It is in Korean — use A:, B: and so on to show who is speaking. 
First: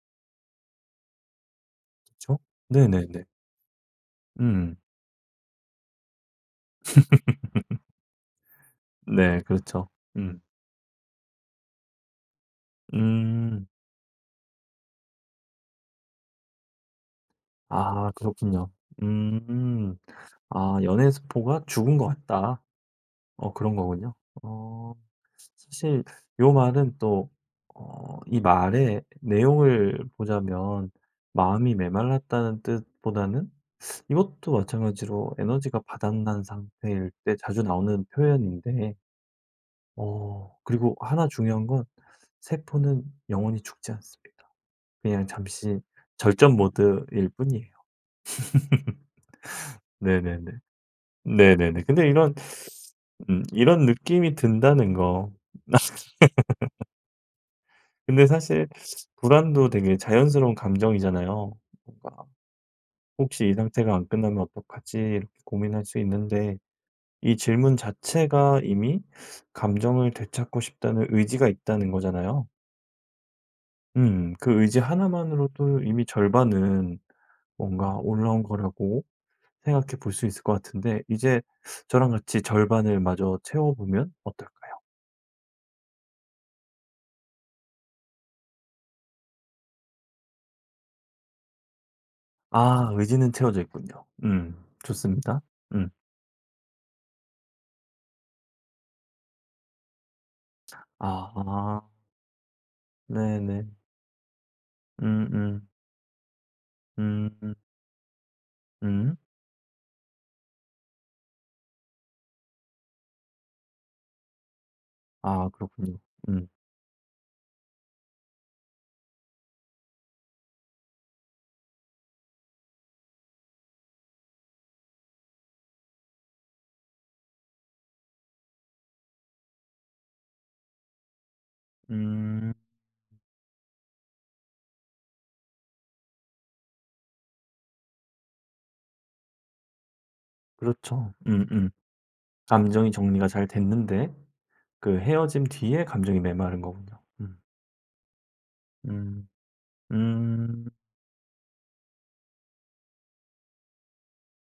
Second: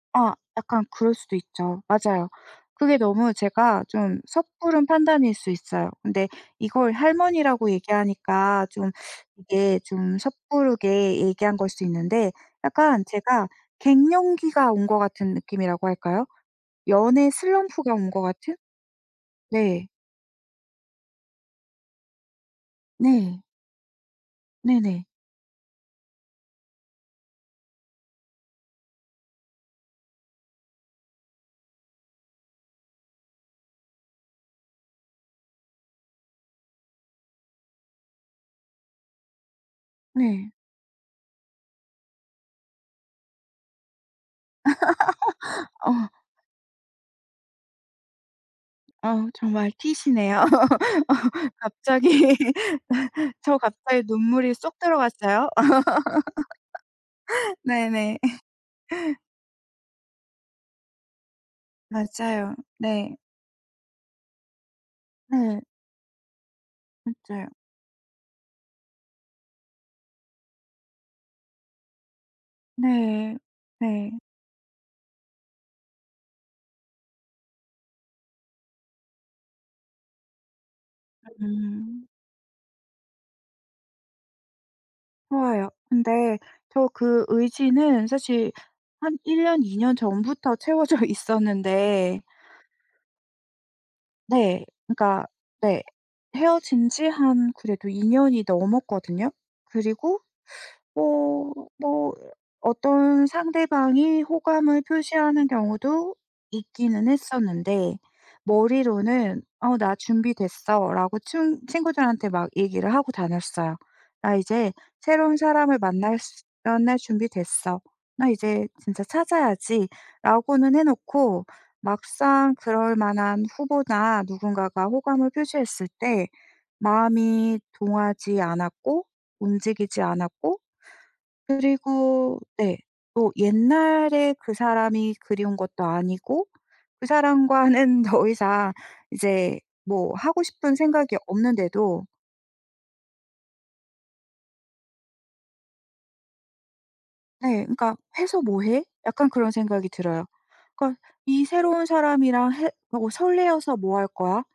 A: 아 약간 그럴 수도 있죠. 맞아요.
B: 그쵸?
A: 그게
B: 네네네.
A: 너무 제가 좀
B: 음.
A: 섣부른 판단일 수 있어요. 근데 이걸 할머니라고 얘기하니까 좀
B: 네.
A: 이게
B: 그렇죠.
A: 좀
B: 음.
A: 섣부르게 얘기한 걸 수 있는데 약간 제가
B: 음.
A: 갱년기가 온 것 같은 느낌이라고 할까요? 연애 슬럼프가 온
B: 아
A: 것 같은?
B: 그렇군요.
A: 네.
B: 음. 아 연애세포가 죽은 것 같다
A: 네.
B: 어 그런 거군요. 어
A: 네네.
B: 사실 요 말은 또 어 이 말의 내용을 보자면 마음이 메말랐다는 뜻보다는 이것도 마찬가지로 에너지가 바닥난 상태일 때 자주 나오는 표현인데
A: 네.
B: 어 그리고 하나 중요한 건 세포는 영원히 죽지 않습니다. 그냥 잠시
A: 어.
B: 절전 모드일 뿐이에요.
A: 어 정말 T시네요.
B: 네네네. 네네네. 근데 이런
A: 갑자기
B: 음
A: 저
B: 이런
A: 갑자기
B: 느낌이
A: 눈물이 쏙
B: 든다는 거
A: 들어갔어요. 네네.
B: 근데 사실 불안도 되게 자연스러운 감정이잖아요. 뭔가
A: 맞아요. 네.
B: 혹시 이 상태가 안 끝나면 어떡하지 이렇게
A: 네.
B: 고민할 수 있는데 이
A: 맞아요.
B: 질문 자체가 이미 감정을 되찾고 싶다는 의지가 있다는 거잖아요.
A: 네. 네.
B: 음. 그 의지 하나만으로도 이미 절반은 뭔가 올라온 거라고 생각해 볼 수 있을 것 같은데 이제
A: 음.
B: 저랑 같이 절반을 마저 채워보면 어떨까요?
A: 좋아요. 근데 저 그 의지는 사실 한 1 년, 2 년 전부터 채워져 있었는데
B: 아 의지는 채워져 있군요. 음.
A: 네. 그러니까
B: 좋습니다.
A: 네
B: 음.
A: 헤어진 지 한 그래도 2 년이 넘었거든요. 그리고 뭐
B: 아하.
A: 뭐 어떤
B: 네네.
A: 상대방이 호감을 표시하는
B: 음음.
A: 경우도 있기는
B: 음.
A: 했었는데
B: 음.
A: 머리로는 "어 나 준비됐어."라고 친 친구들한테 막 얘기를 하고 다녔어요. "나 이제 새로운
B: 아
A: 사람을
B: 그렇군요.
A: 만날
B: 음.
A: 만날 준비됐어. 나 이제 진짜 찾아야지."라고는 해 놓고 막상 그럴 만한 후보나 누군가가 호감을 표시했을 때 마음이 동하지 않았고, 움직이지 않았고 그리고
B: 음.
A: 네 또 옛날에 그 사람이 그리운 것도 아니고 그 사람과는 더 이상 이제 뭐 하고 싶은
B: 그렇죠.
A: 생각이
B: 음음.
A: 없는데도
B: 감정이 정리가 잘 됐는데 그 헤어짐 뒤에 감정이 메마른 거군요. 음.
A: 네. 그러니까 "해서 뭐 해?"
B: 음.
A: 약간 그런 생각이 들어요.
B: 음.
A: 그러니까 이 새로운 사람이랑 해 "뭐 설레서 뭐 할 거야?"